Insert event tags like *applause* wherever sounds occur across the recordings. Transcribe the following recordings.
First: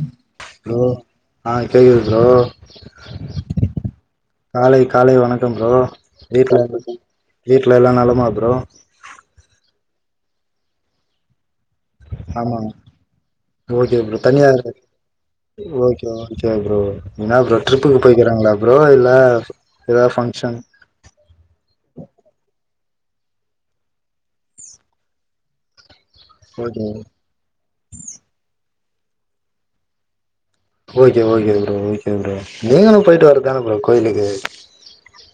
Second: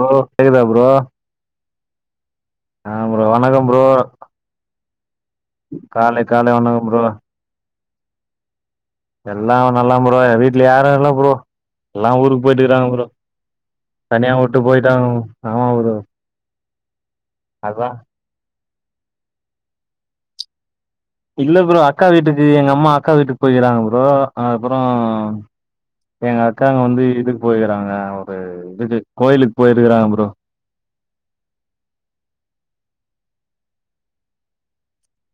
ஓ K தா bro ஆ கேக்குது ப்ரோ ஆ ப்ரோ வணக்கம் ப்ரோ காலை காலை வணக்கம் ப்ரோ காலை காலை வீட்டுல வணக்கம் ப்ரோ *unintelligible* வீட்ல எல்லா நலமா ப்ரோ எல்லா நலம் ப்ரோ ஏ வீட்ல யாரு இல்ல ப்ரோ எல்லா ஊருக்கு ஆமா போயிட்டுக்கறாங்க ப்ரோ ஓகே ப்ரோ தனியா விட்டு போயிட்டாங்க ஆமா ப்ரோ சேரி ப்ரோ என்னா ப்ரோ அதா ட்ரிப்புக்கு போய்க்கிறாங்களா ப்ரோ இல்ல ஏதா ஃபங்க்ஷன் இல்ல ப்ரோ அக்கா வீட்டுக்கு எங்க அம்மா அக்கா வீட்டுக்கு போய்கிறாங்க ப்ரோ அப்புறம் எங்க அக்கா ஓகே வந்து இதுக்கு போயிக்கறாங்க இதுக்கு கோயிலுக்கு போயிருக்கறாங்க bro okay okay bro okay bro நீங்களு போயிட்டு வரதானே ப்ரோ கோயிலுக்கு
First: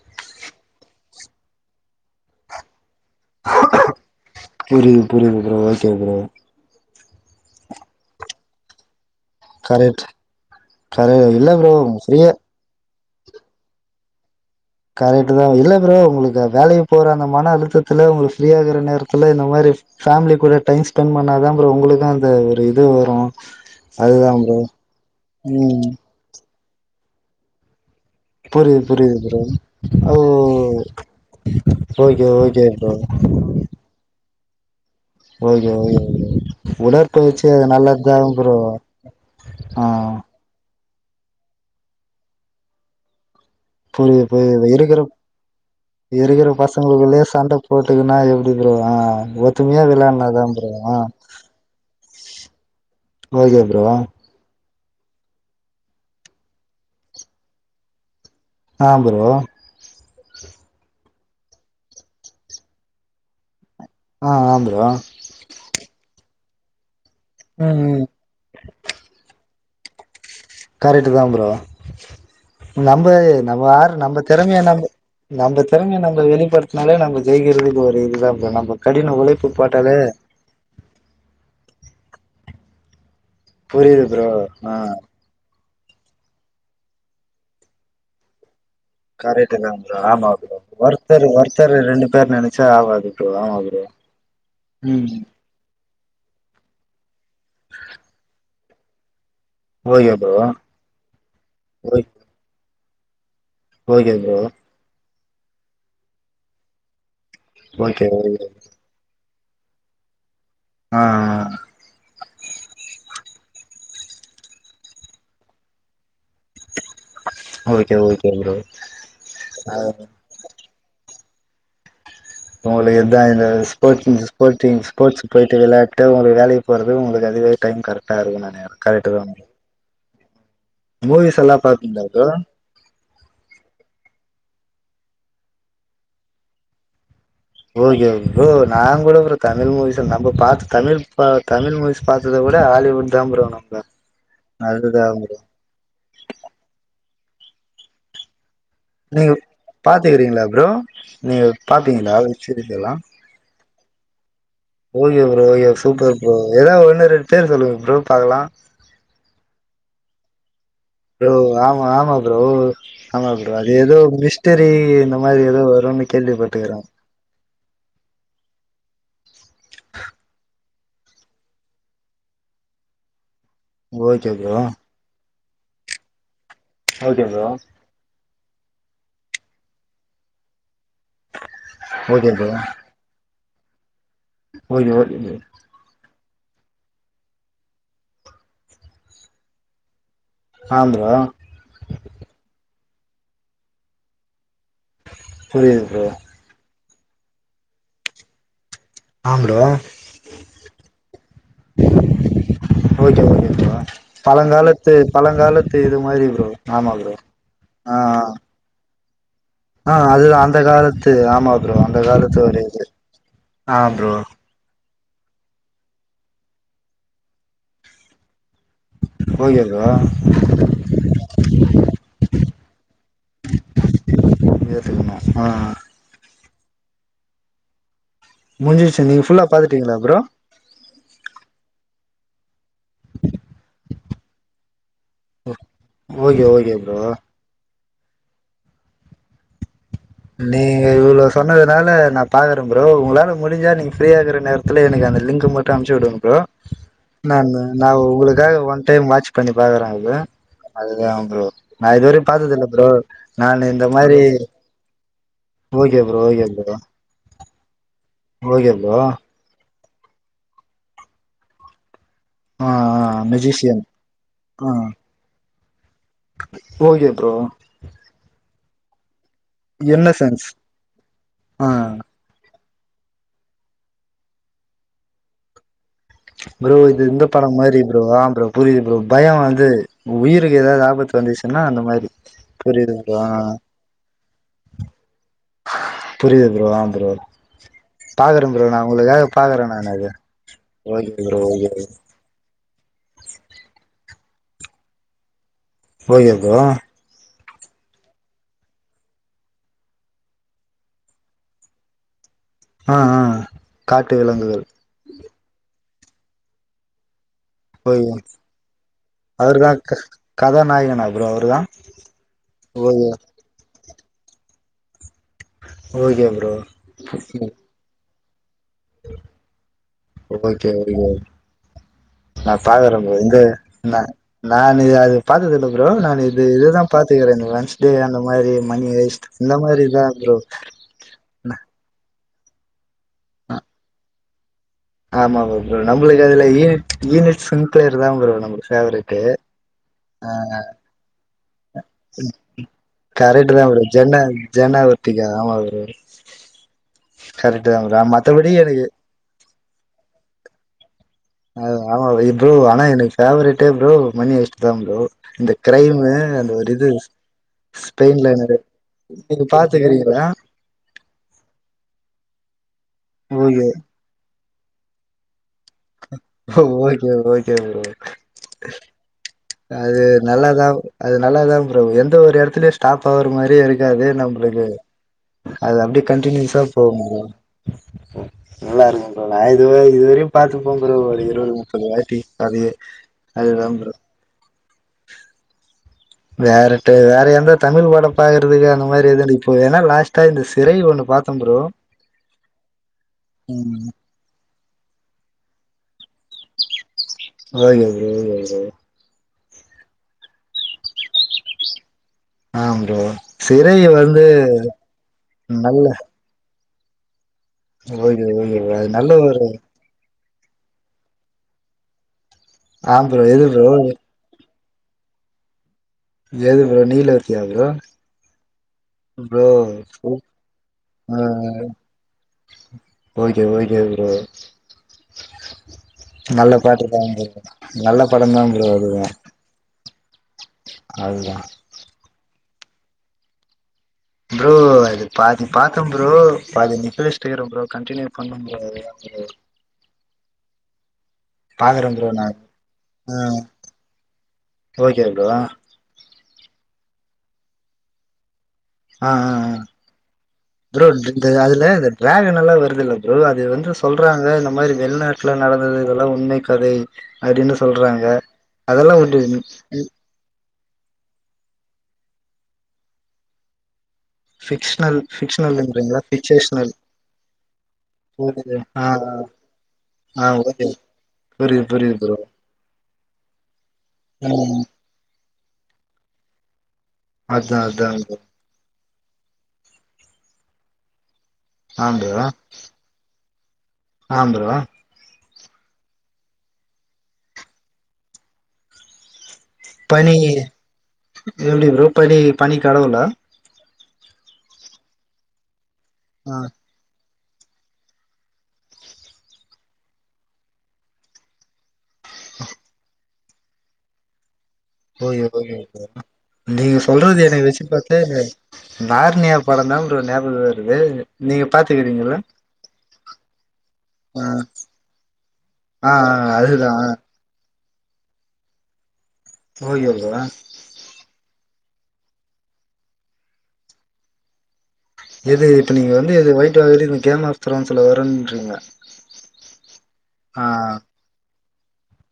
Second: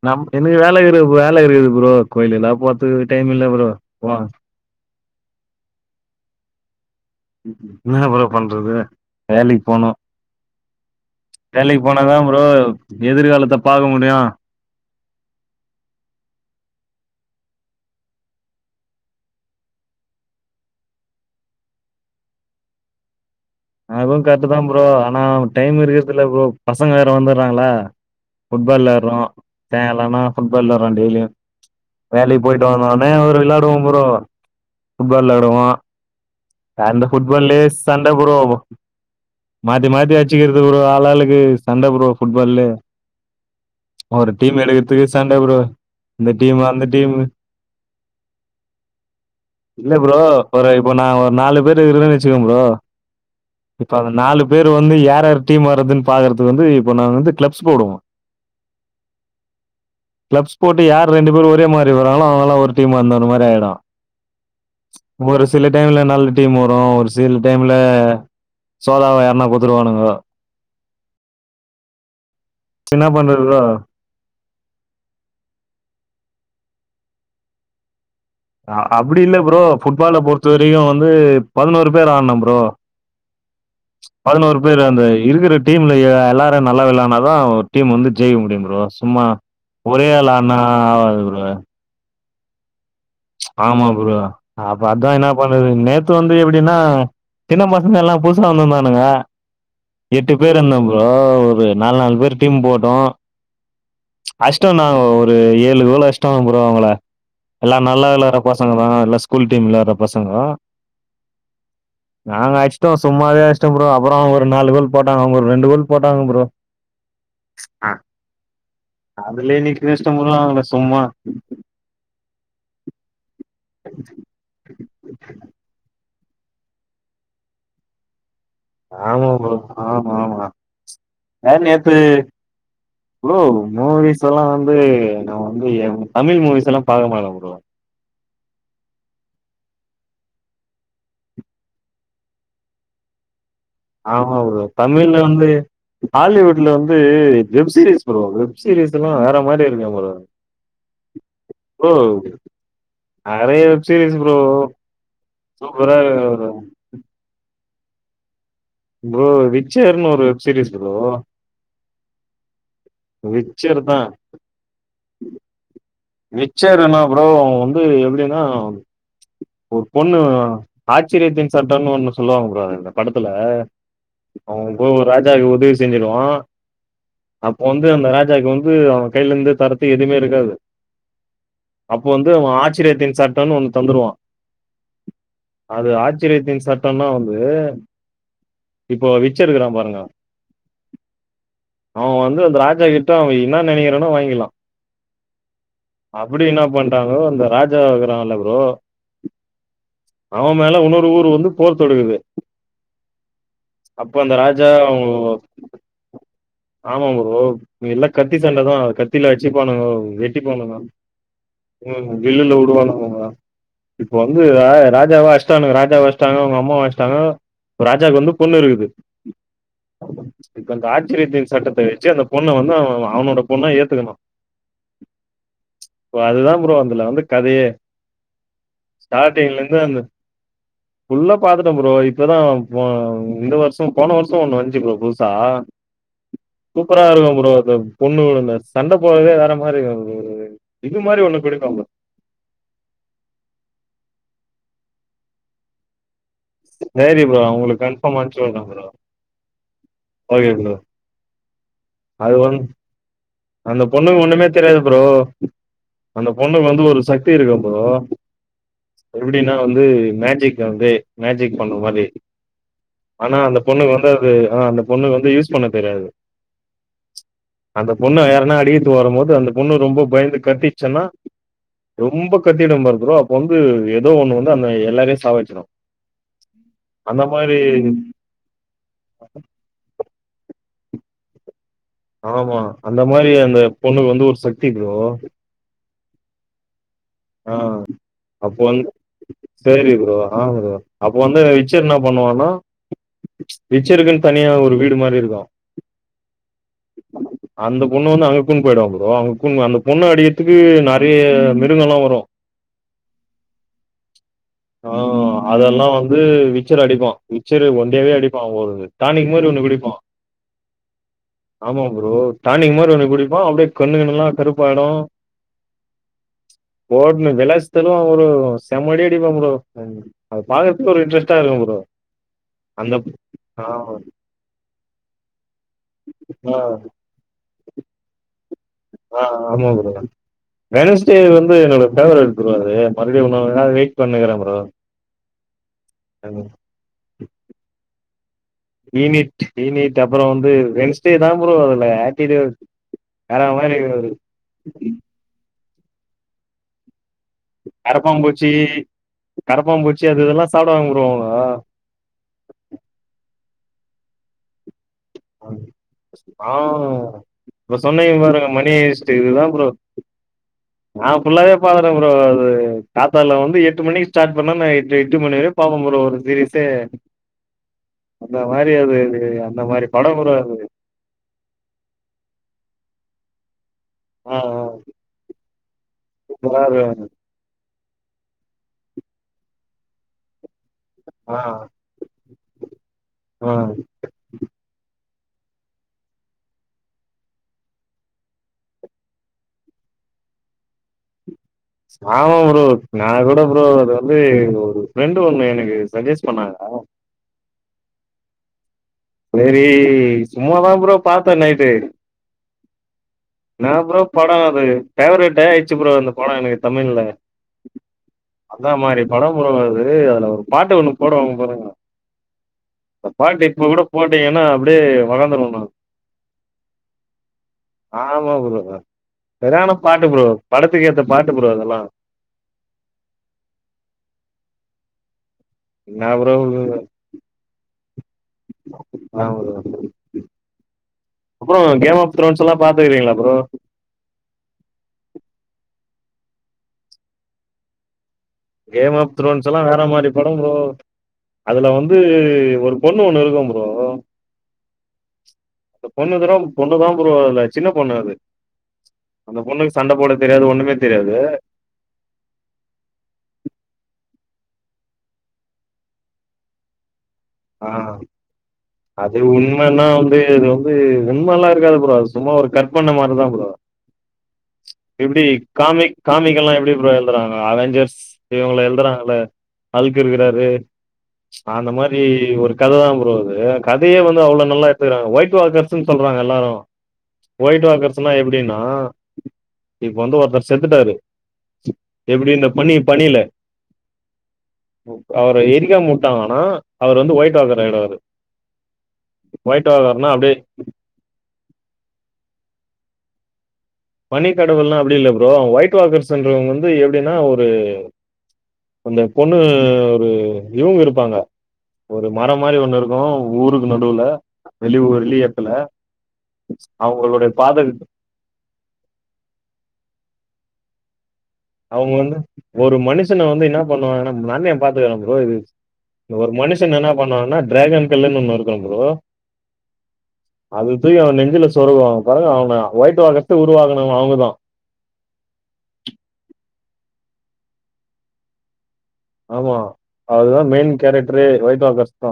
நம் எனக்கு வேல இக்குது வேல இருக்குது ப்ரோ கோயிலல்ல போரத்துக்கு டைம் இல்ல ப்ரோ புரியுது புரியுது ப்ரோ ஓகே ப்ரோ என்னா ப்ரோ பண்றது வேலைக் போனு கரெக்ட் கரெ இல்ல ப்ரோ வேலைக்கு போனாதா ஃப்ரீயா ப்ரோ எதிர்காலத்த பாக்க முடியு கரெக்ட் தா இல்ல ப்ரோ உங்களுக்கு வேலைக்கு போற அந்த மன அழுத்தத்துல உங்களுக்கு ஃப்ரீய ஆகற நேரத்துல இந்த மாரி ஃபேமிலி கூட டைம் ஸ்பெண்ட் பண்ணா தா ப்ரோ உங்களுக்கு அந்த ஒரு இது வரு அதுவும் கரெக்ட் தா ப்ரோ ஆனா டைம் ம் இருக்கிறதுல ப்ரோ பசங்க வேற வந்துடுறாங்களா ஃபுட்பால் புரியுது வெலாட்றோ புரியுது ப்ரோ ஓ சாய்ங்கலானா ஃபுட்பால் வெலாட்றோ டெய்லியு ஓகே வேலைக்கி ஓகே போயிட்டு ப்ரோ வந்தோான்னே வெளாடுவோ ப்ரோ ஃபுட்பால் ஓகே விளாடுவோம். ஓகே அந்த உடற்பயிற்சி அது ஃபுட்பால்லயே நல்லது சண்ட தா ப்ரோ ஆ மாத்தி மாத்தி அச்சுக்கிறது ஆளாளுக்கு சண்டதா ப்ரோ ஃபுட்பால்ல புரியுது ஒரு டீம் புரியுது இருக்கிற எடுக்கறதுக்கு சண்ட ப்ரோ இந்த இருக்கிற டீம், அந்த டீமு. பசங்களுக்குள்ளயே சண்ட போட்டுக்குன்னா எப்டி ப்ரோ ஆ ஒத்துமையா இல்ல ப்ரோ, விளையாடு னா தா ஒரு ப்ரோ இப்போ ஆ நா ஒரு நாலு பேரு இருக்குரோன்னு வச்சுக்கோங்களே ப்ரோ ஓகே ப்ரோ இப்ப அந்த நாலு பேரு வந்து யார் யாரு டீம் வரதுன் பாக்கற்துக் வந்து இப்ப நாங் வந்து க்ளப்ஸ் போடுவோ ஆ ப்ரோ க்ளப்ஸ் போட்டு யார் ரெண்டு பேரு ஒரே மாரி வராங்களே அவ்ங்கல்லா ஒரு டீம் அந்த ஒரு மாரி ஆய்டு ஆ வந்துருவோ ஒரு சில டைம்ல நல்ல டீம் வரு ஒரு சில் டைம்ல ம் ம் சோதாவா யார்னா குத்துருவானுங்கோ கரெட்டு தா ப்ரோ என்ன நம்பே பண்றது ப்ரோ நம்ம யாரு நம்ப திறமைய நம்ப நம்ப திறமைய நம்ப வெளிப்படுத்னாலே நம்ப ஜெயிக்கறதுக்கு ஒரு இதுதா ஆ அப்பிடி இல்ல ப்ரோ ஃபுட்பால பொறுத் த்த வரியு வந்து பதினோரு பேர் ஆட்ணு ப்ரோ புரியுது ப்ரோ பதினோரு ஆ பேரு அந்த இருக்கற டீம்லயே எல்லாரு நல்லா விளாட்னாதா ஒரு டீம் வந்து ஜெயிக்க முடியு ப்ரோ சும்மா கரெட்டு தா ப்ரோ ஒரே ஆமா ஆள் ஆடுனா ப்ரோ ஆவாது ஒருத்தரு ப்ரோ ஒருத்தர் ரெ ரெ ரெண்டு பேர் நெனச்சா ஆவாது ஆமா ப்ரோ அப்ப அதா ம் என்னா பண்ணுற்து நேத்து வந்து எப்பிடின்னா சின்ன பசங்க எல்லா புதுசா வந்துர்ந்தானுங்க ஓகே ப்ரோ எட்டு பேர் இர்ந்தம் ப்ரோ ஒரு நால் ஓகே நால் பேர் டீம் போட்டோ ஓகே ப்ரோ டன்னா ஒரு ஏழு கோல் அஸ்ட்டாங்க ப்ரோ அவ்ங்கள ஓகே நல்லா விளாட்ற ஓகே பசங்க தா எல்லா ஸ்கூல் டீம் விளாட்ற பசங்க ஆ ஆ நாங்க அஸ்ட்டோ சும்மாவே அஸ்ட்டோ ப்ரோ அப்பறோ ஒரு நாலு கோல் போட்டாங்க அவ்ங்க ஒரு ரெண்டு கோல் போட்டாங்க ப்ரோ அ ஓகே ஓகே ப்ரோ அதுலே ஆ இன்னிக் கிஷ்டோ ப்ரோ அவ்ங்கள சும்மா உங்களுக் இதா இந்த ஸ்போட்ஸ் இன்சஸ் போட்டீன்ஸ் ஸ்போட்ஸுக்கு போய்ட்டு விளாட்டு உங்களுக் வேலைக்கு போறது உங்களுக் அதுவே டைம் கரட்டா இருக்குந்தான ஆமா ப்ரோ ஆமா ஆமா மூவிஸ் எல்லா நேத்து பாப்பீங்களா ப்ரோ ப்ரோ மூவிஸ் எல்லா வந்து நா வந்து எ ம் தமிழ் மூவிஸ் எல்லா பாக்க மாட்ட ப்ரோ ஓகே ப்ரோ நாங்கூட ப்ரோ தமிழ் மூவிஸ நம்ப பாத்து தமிழ் பா தமிழ் மூவிஸ் பாத்தத விட ஹாலிவுட் தா ப்ரோ நம்ப ஆமா ப்ரோ தமிழ்ல வந்து ஹாலிவுட்ல வந்து web series bro web series எல்லா நீங்க வேற மாரி இருக்கு ப்ரோ பாத்துக்கிறீங்களா ப்ரோ நீங்க ப்ரோ பாப்பீங்களா வெப் சீரிஸ் எல்லா நெறைய web series bro okay bro you are super சூப்பரா ப்ரோ எதா ஒன்னு ரெண்டு பேர் சொல்லுங்க ப்ரோ பாக்கலா இ விச்சர்ன்னு ஒரு வெப் சீரியஸ் ப்ரோ ப்ரோ ஆமா ஆமா ப்ரோ ஆமா ப்ரோ அது விச்சர் தா எதோ மிஸ்ட்டரி இந்த மாரி எதோ வருனு கேள்விப்பட்டுகிற விச்சர்னா ப்ரோ அவ்ங் வந்து எப்டின்னா ஒரு பொண்ணு ஆச்சரியத்தின் சட்டம்னு ஒன்னு சொல்லுவாங் ப்ரோ அது இந்த படத்துல ஓகே அவ ப்ரோ போய் ஒரு ராஜாக்கு உதவி செஞ்சிருவா ஓகே ப்ரோ அப்போ வந் து அந்த ராஜாக் வந்து அவ கைலர்ந்து தரத்து எதுமே இருக்காது அப்போ ஓகே வந்து அவ ப்ரோ ஆச்சரியத்தின் சட்டம்னு ஒன்னு தந்துருவா ப்ரோ இது ஒர் இது அது ஆச்சரியத்தின் சட்டம்னா வந்து இப்போ விச் இருக்கிறா பாருங்க ஆ ப்ரோ அவ வந்து அந்த ராஜா கிட்ட அவ இன்னா நெனைக்கிறானோ வாங்கிர்லா புரியிது ப்ரோ அப்படி என்ன பண்ட்டாங்கோ இந்த ராஜா இருக்றால்ல ப்ரோ ஆ ப்ரோ அவ மேல உன்னோரு ஊரு வந்து போர் தொக்குது ஓகே ஓகே ப்ரோ ராஜா பழங்காலத்து அவங்க பழங்காலத்து இது மாதிரி ப்ரோ ஆமா ப்ரோ ஆ அதா கத்தில அடிச்சுப்பானுங்க ஆ அதுதா அந்த வெட்டிப்பாங்க, காலத்து ஆமா ப்ரோ அந்த ம், காலத்து வில்லுல ஒரு இது விடுவானுங்க ப்ரோ ஆ இப்ப ப்ரோ வந் து ரா ராஜாவா அடிச்சிட்டானுங்க ராஜாவ அடிச்சிட்டாங்க அவங்க அம்மாவ அடிச்சிட்டாங்க ராஜாவுக்கு வந்து பொண்ணு இருக்குது ஓகே ப்ரோ இப்ப அந்த ஆச்சரியத்தின் சட்டத்த வச்சு அந்த பொண்ண வந்து அவ அவனோட பொண்ணா ஏத்துக்கணு ஏத்துக்கணு ஆ இப்ப அதுதா ப்ரோ அதுல வந்து கதையே முடிஞ்சிருச்சு நீங் ஃபுல்லா ஸ்டார்டிங்ல இருந்து பாத்துட்டீங்ளா அந்த ப்ரோ ஃபுல்லா பாத்துட்ட ப்ரோ இப்பதா போ இந்த வருஷம் போன வருஷோ ஒண்ணு வந்துச்சு ப்ரோ புதுசா ஓகே ஓகே ப்ரோ சூப்பரா இருக்கு ப்ரோ அது பொண்ணு கூட அந்த சண்ட போட்றதே வேற மாரி இருக்கு நீங்க இவ்ளோ சொன்னதுனால நா பாக்குற ப்ரோ உங்களால முடிஞ்சா நீங்க ஃப்ரீயா இருக்ற நேரத்துல எனக்கு அந்த லிங்க் மட்டு அனுப்ச்சு விடுங்க ப்ரோ சரி ப்ரோ நானு உங்களுக்கு நா கன்ஃபார்ம் அனுப்ச்சு உங்களுக்காக விட்றே ப்ரோ ஒன் டைம் வாட்ச் பண்ணி பாக்குறே அத ஓகே ப்ரோ அதுதா ப்ரோ நா இதுவரையு அது பாத்தது வந் இல்ல ப்ரோ நானு அந்த இந்த பொண்ணுக்கு மாரி ஒண்ணுமே தெரியாது ப்ரோ ஓகே ப்ரோ அந்த ஓகே பொண்ணுக்கு ப்ரோ வந்து ஒரு சக்தி இருக்கு ப்ரோ ஓகே ப்ரோ எப்டின்னா வந்து மேஜிக் வந்து மேஜிக் பண்ண மாரி ஆ ஆ ஆனா அந்த மெஜிஷியன் பொண்ணுக்கு வந்து அது ஆ அந்த பொண்ணுக்கு வந்து யூஸ் பண்ண தெரியாது ஓகே ப்ரோ பொண்ண யாரனா அடிக்கிறத்துக்கு வரும்போது அந்த பொண்ணு ரொம்ப பயந்து இன்னசென்ஸ் கத்திச்சுன்னா ஆ ரொம்ப கத்திடு பாரு ப்ரோ அப்ப வந்து ஏதோ ஒண்ணு வந்து அந்த எல்லாரயு சாவடிச்சுடு ப்ரோ இது இந்த படம் மாரி ப்ரோ ஆ ப்ரோ புரியுது ப்ரோ பய வந்து உயிருக்கு ஏதாவது ஆபத்து வந்துச்சுன்னா அந்த மாதிரி ஆமா அந்த மாரி அந்த பொண்ணுக்கு வந்து ஒரு சக்தி ப்ரோ புரியுது ப்ரோ ஆ ப்ரோ ஆ பாக்குறே அப்ப ப்ரோ நா வந்து உங்களுக்காக பாக்குறே சேரி நானு அது ப்ரோ ஆ ஓகே ப்ரோ வந்து ஓகே விச்சர் என்னா பண்ணுவனா விச்சருக்குன்னு தனியா ஒரு வீடு மாரி இருக்கு ஓகே ப்ரோ அந்த பொண்ண வந்து அங்க கூட்னு போயிடுவா ப்ரோ அங்க கூட்னு அந்த பொண்ணு அடிக்கிறத்துக்கு நெறைய மிருகங்கள்ல்லா வ ரு ஆ ஆ காட்டு விலங்குகள் ஆ அதெல்லா வந்து விச்சர் அடிப்பா விச்சர் ஓகே ஒண்டியாவே அடிப்பா ஒரு டானிக்கு மாரி ஒண்ணு அவர்தா குடிப்பா கதாநாயகனா ப்ரோ அவர்தா ஆமா ப்ரோ டானிக் மாரி ஓகே ஒன்னு குடிப்பா அப்டியே கண்ணு கிண்ணுல்லா கருப்பாயிடு ஓகே ப்ரோ போட்ணு விலாசி தள்ளுவா ப்ரோ செம அடி அடிப்பா ப்ரோ அது ஓகே பாக்றதுக்கே ஒரு ஓகே இன்ட்ரஸ்ட்டா இருக்கு ப்ரோ நா அந்த பாக்கற ப்ரோ இந்த ஆ நா நானு இது அது பாத்தது இல்ல ப்ரோ நானு இது ஆ இதுதா பா த்துக்கிற இந்த ஹண்ட் ஸ்டே அந்த மாதிரி மணி ஹெய்ஸ்ட் இந்த மாதிரிதா ப்ரோ ஸ்டே வந்து என்னோட ஃபேவரைட் ப்ரோ அது மறுபடியு இன்னு அதுக்காக வெயிட் பண்ணுனுருக்கற ப்ரோ ஆமா ப்ரோ ப்ரோ நம்ளுக்கு அதுல ஈனிட் ஈனிட் ஸ்கின் கேர் தா ப்ரோ நம்ளுக் ஈனிட் ஈனிட் அப்புற வந்து ரென்ஸ் ஓகே தா ப்ரோ அதுல அட்டிடியூட் வேற மாரி *unintelligible* டிகே ஆமா ப்ரோ கரெக்ட்டு தா ப்ரோ அ மத்தபடி எனக் கரப்பா பூச்சி அது இதெல்லா சாப்டாங் ப்ரோ அவனுக ஆமா ப்ரோ ஏ ப்ரோ ஆனா எனக்கு ஃபேவரட்டே ப்ரோ மணி ஏஷ்ட் தா ப்ரோ இந்த கிரைமு ஆ அந்த ஒரு இது இப்ப சொன்னீங்க ஸ்பெயின் பாருங்க லேனரு மணி ஹேஸ்ட் இதுதா நீங்க ப்ரோ பாத்திருக்கீங்ளா நா ஃபுல்லாவே பாத்தட்ட ப்ரோ அது காத்தால வந்து ஓகே எட்டு மணிக் ஸ்டாட் பண்ணா நா எட்டு எட்டு மணி வரியு பாப்பே ப்ரோ ஒரு சீரிஸ்சே ஓகே ஓகே ப்ரோ அந்த மாரி அது இது அது நல்லாதா அது நல்லாதா ப்ரோ எந்த ஒரு எடத்துலயு ஸ்டாப் ஆர மாரியே இருக் காது ஆ ஆ நம்ளுக்கு அது அப்டி கன்டினியூஸா சூப்பரா போகு இருக்கு ப்ரோ நல்லா இருக்கு ப்ரோ நா இதுவரி இதுவரியும் பாத்துருப்ப ப்ரோ ஒரு ஆ இருவது முப்பது வாட்டி கதையே ஆ அது தா ப்ரோ வேற டு வேற எந்த தமிழ் படம் பாக்கறதுக்கா அந்த மாரி எத *unintelligible* ஏன்னா லாஸ்ட் டா இந்த சிறை ஒண்ணு பாத்த ப்ரோ ஆமா ப்ரோ நா கூட ப்ரோ ம் அது வந்து ஒரு ஃப்ரெண்டு ஒண்ணு எனக்கு சஜஸ்ட் பண்ணாங்க ஓகே ப்ரோ ஓகே ப்ரோ செரி சும்மாதா ப்ரோ பாத்த நைட்டு ஆ ப்ரோ என்னா சிறை ப்ரோ வந்து படோ அது ஃபேவரட்டே ஆயிச்சு நல்ல ப்ரோ அந்த படோ எனக் தமிழ்ல ஓகே ஓகே அந்த ப்ரோ அது மாரி நல்ல படோ ஒரு ப்ரோ அது டே அதுல ஒரு பாட்டு ஒண்ணு போடுவாங்க பாருங்க ஆ அ ப்ரோ எது பாட்டு இப்ப ப்ரோ கூட விட்டீங்கனா அப்டே வளந்துரு நா எது ப்ரோ நீலோத்தியா ப்ரோ நா ஆமா ப்ரோ செரியான பாட்டு ப்ரோ படத்துக்கு ஏத்த ஆ பாட்டு ப்ரோ அதெல்லா ஓகே ஓகே ப்ரோ என்னா ப்ரோ நல்ல அதா பாட்டு தா ப்ரோ நல்ல பட தா ப்ரோ அது ப்ரோ அது தா ப்ரோ கேம் ஆப் த்ரோன்ஸ்லா பாத்திருக்கீங்ளா ப்ரோ ப்ரோ அது பாதி பாத்த ப்ரோ பாதி நிக்கவெச்ட்டே இருக்றே ப்ரோ கண்டியூ கேம் ஆப் த்ரோன்ஸ்லா வேற மாரி படம் ப்ரோ அதுல பாக்குறே வந்து ப்ரோ நா ஒரு பொண்ணு ஆ ஒண்ணு இருக்கு ப்ரோ ஓகே ப்ரோ பொண்ணுங்கறோ பொண்ணு தா ப்ரோ அதுல சின்ன பொண்ணு அது ஆ அந்த ஆ பொண்ணுக்கு சண்ட போட தெரியாது ஒண்ணுமே ப்ரோ தெரியாது இந்த அதுல அது டிராகன்னல்லா வருதில்ல ப்ரோ அது வந்து சொல்றாங்க இந்த மாரி வெளிநாட்ல நடந்தது இதெல்லா உண்மை கதை அப்டின்னு ஆ சொல்றாங்க அதெல்லா உண்டு ம் ம் அப்டியா ப்ரோ அது உண்மல்லா இருக்காது ப்ரோ சும்மா ஒரு கர்பண மாரிதா ப்ரோ ஃபிக்ஷனல் எப்டி காமிக் ஃபிக்ஷனல்ன்றீங்களா காமிக்லா ஃபிக்சேஷனல் எப்டி ப்ரோ எழுதுறாங்க அவஞ்சர்ஸ் இவங்கள ஆ ஆ எழுதுறாங்கல்ல ஹல்க்கு இருக்குறாரு புரிது புரிது பேய் ஒரு கத தா ப்ரோ அது கதயே வந்து அவ்ளோ ம் நல்லா எத்துக்குறாங் ஒயிட் வாக்கர்ஸ்ன்னு சொல்றாங்க எல்லாரும் அதா ஒயிட் அதா வாக்கர்ஸ்னா ப்ரோ எப்டின்னா இப்ப வந்து ஒருத்தர் செத்துட்டாரு ஆ எப்டி இந்த பனி பனில ஆம் ப்ரோவா அவர எரிக்காமுட்டாங்க ஆனா அவர் வந்து ஒயிட் ஆக்கற எடோ அது பனி எப்டி ப்ரோ பனி பனி கடவுளா பனிக்கடவுள்லா அப்டி இல்ல ப்ரோ ஒயிட் ஆ வாக்கர்ஸ்ன்றவங்க வந்து எப்டின்னா ஒரு அந்த பொண்ணு ஒரு இவுங்க இருப்பாங்க ஒரு மரம் மாரி ஒண்ணு இருக்கும் ஊருக்கு நடுவுல வெளி ஊர் வெளி ஓகே எடத்துல ஓகே ப்ரோ நீங்க சொல்றது அவங்களுடைய எனக்கு பாத வெச்சு பாத்த இது நார்ணியா படம் தா ப்ரோ ஞாபக வருது நீங்க அவங்க வந்து பாத்துக்கிறீங்களா ஒரு மனுஷன வந்து என்ன பண்ணுவாங்கன்னா ஆ நார்னியா பாத்துக்குற ப்ரோ இது ஆ ஆ ஒரு அதுதா மனுஷன்ன இன்னா பண்வாங்கன டிராகன் கல்லுன் ஒண்ணு இருக்கும் ப்ரோ ஓகே ப்ரோ அத தூக்கி அவ நெஞ்சுல சொருகுவாங்க படமே அவ்ள் தா ஒயிட் வாக்கர்ஸ்ஸ உருவாக்குனவங் அவங்கதா எது இப்போ நீங்க வந்து அது ஒயிட் வாக்கரு இந்த கேம் ஆப்தலாம் சொல்ல வரோன்றீங்க ஆமா அதுதா மெயின் கேரக்டரே ஒயிட்வாக்கர்ஸ் தா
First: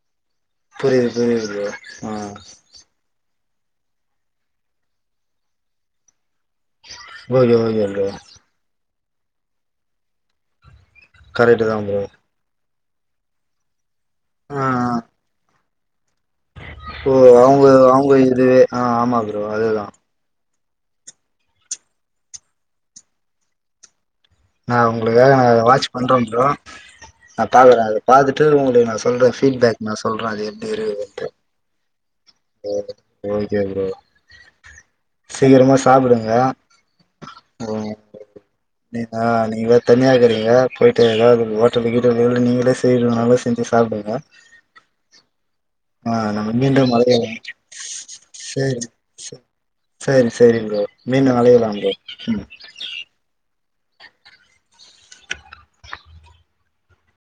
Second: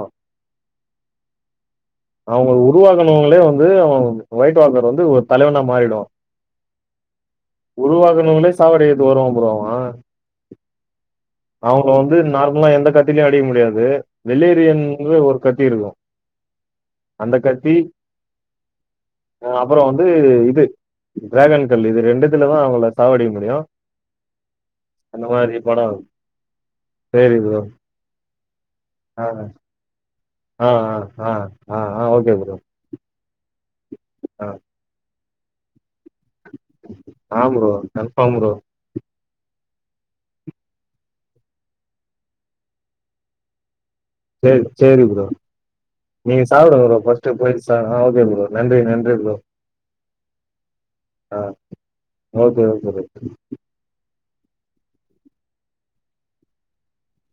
புரியுது புரியுது ப்ரோ ஆ அவங்க உருவாக்குனவங்களே வந்து அவ ஒயிட் வாக்கர் வந்து ஒரு தலைவனா மாறிடுவா ஓகே ஓகே ப்ரோ உருவாக்குனவங்ளயே சாவடிக்கத்துக்க வருவா ப்ரோ அவ கரெக்ட் தா அவங்ள ப்ரோ வந்து நார்மலா எந்த கத்திலியும் அடிக்க முடியாது ஆ வெலேரியந்து ஒரு கத்தி இருக்கும் ஆ அந்த கத்தி ஆ ஆமா ப்ரோ அதே தா இன்னொன்னு இது டிராகன் கல்லு இது ரெண்டுத்துலதா அவங்கள சாவடிக்க முடியும் நா அந்த உங்களுக்காக நா மாரி அத வாட்ச் படம். பண்ற ப்ரோ சரி நா ப்ரோ. பாக்குற அத பாத்துட்டு உங்களுக்கு நா ஆ, சொல்ற ஃபீட்பேக் நா சொல்ற அது ஆ, எப்டி ஆ, இருக்குதுன்ட்டு ஆ, ஆ ஆ ஓகே ப்ரோ ஆ, சீக்கிரமா சாப்டுங்க ஆமா ப்ரோ கன்பார்ம் ப்ரோ நீங்களா நீங்களே தனியா இருக்குறீங்க போயிட்டு எதாவ்து ஓட்டல்லுகீட்டல்லுக்கு நீங்களே செய்ய சொன்ன கூட செஞ்சி சாப்டுவீங்க செரி சேரி ப்ரோ நீங்க நம்ம சாப்டுங்க மீண்டும் ப்ரோ ஃபர்ஸ்ட்டு அழையலாம் போய் சாப்டு ப்ரோ நன்றி நன்றி ப்ரோ சரி சரி ப்ரோ மீண்டும் ஆ அலையலாம் ப்ரோ ம் ஓகே, ஓகே ப்ரோ.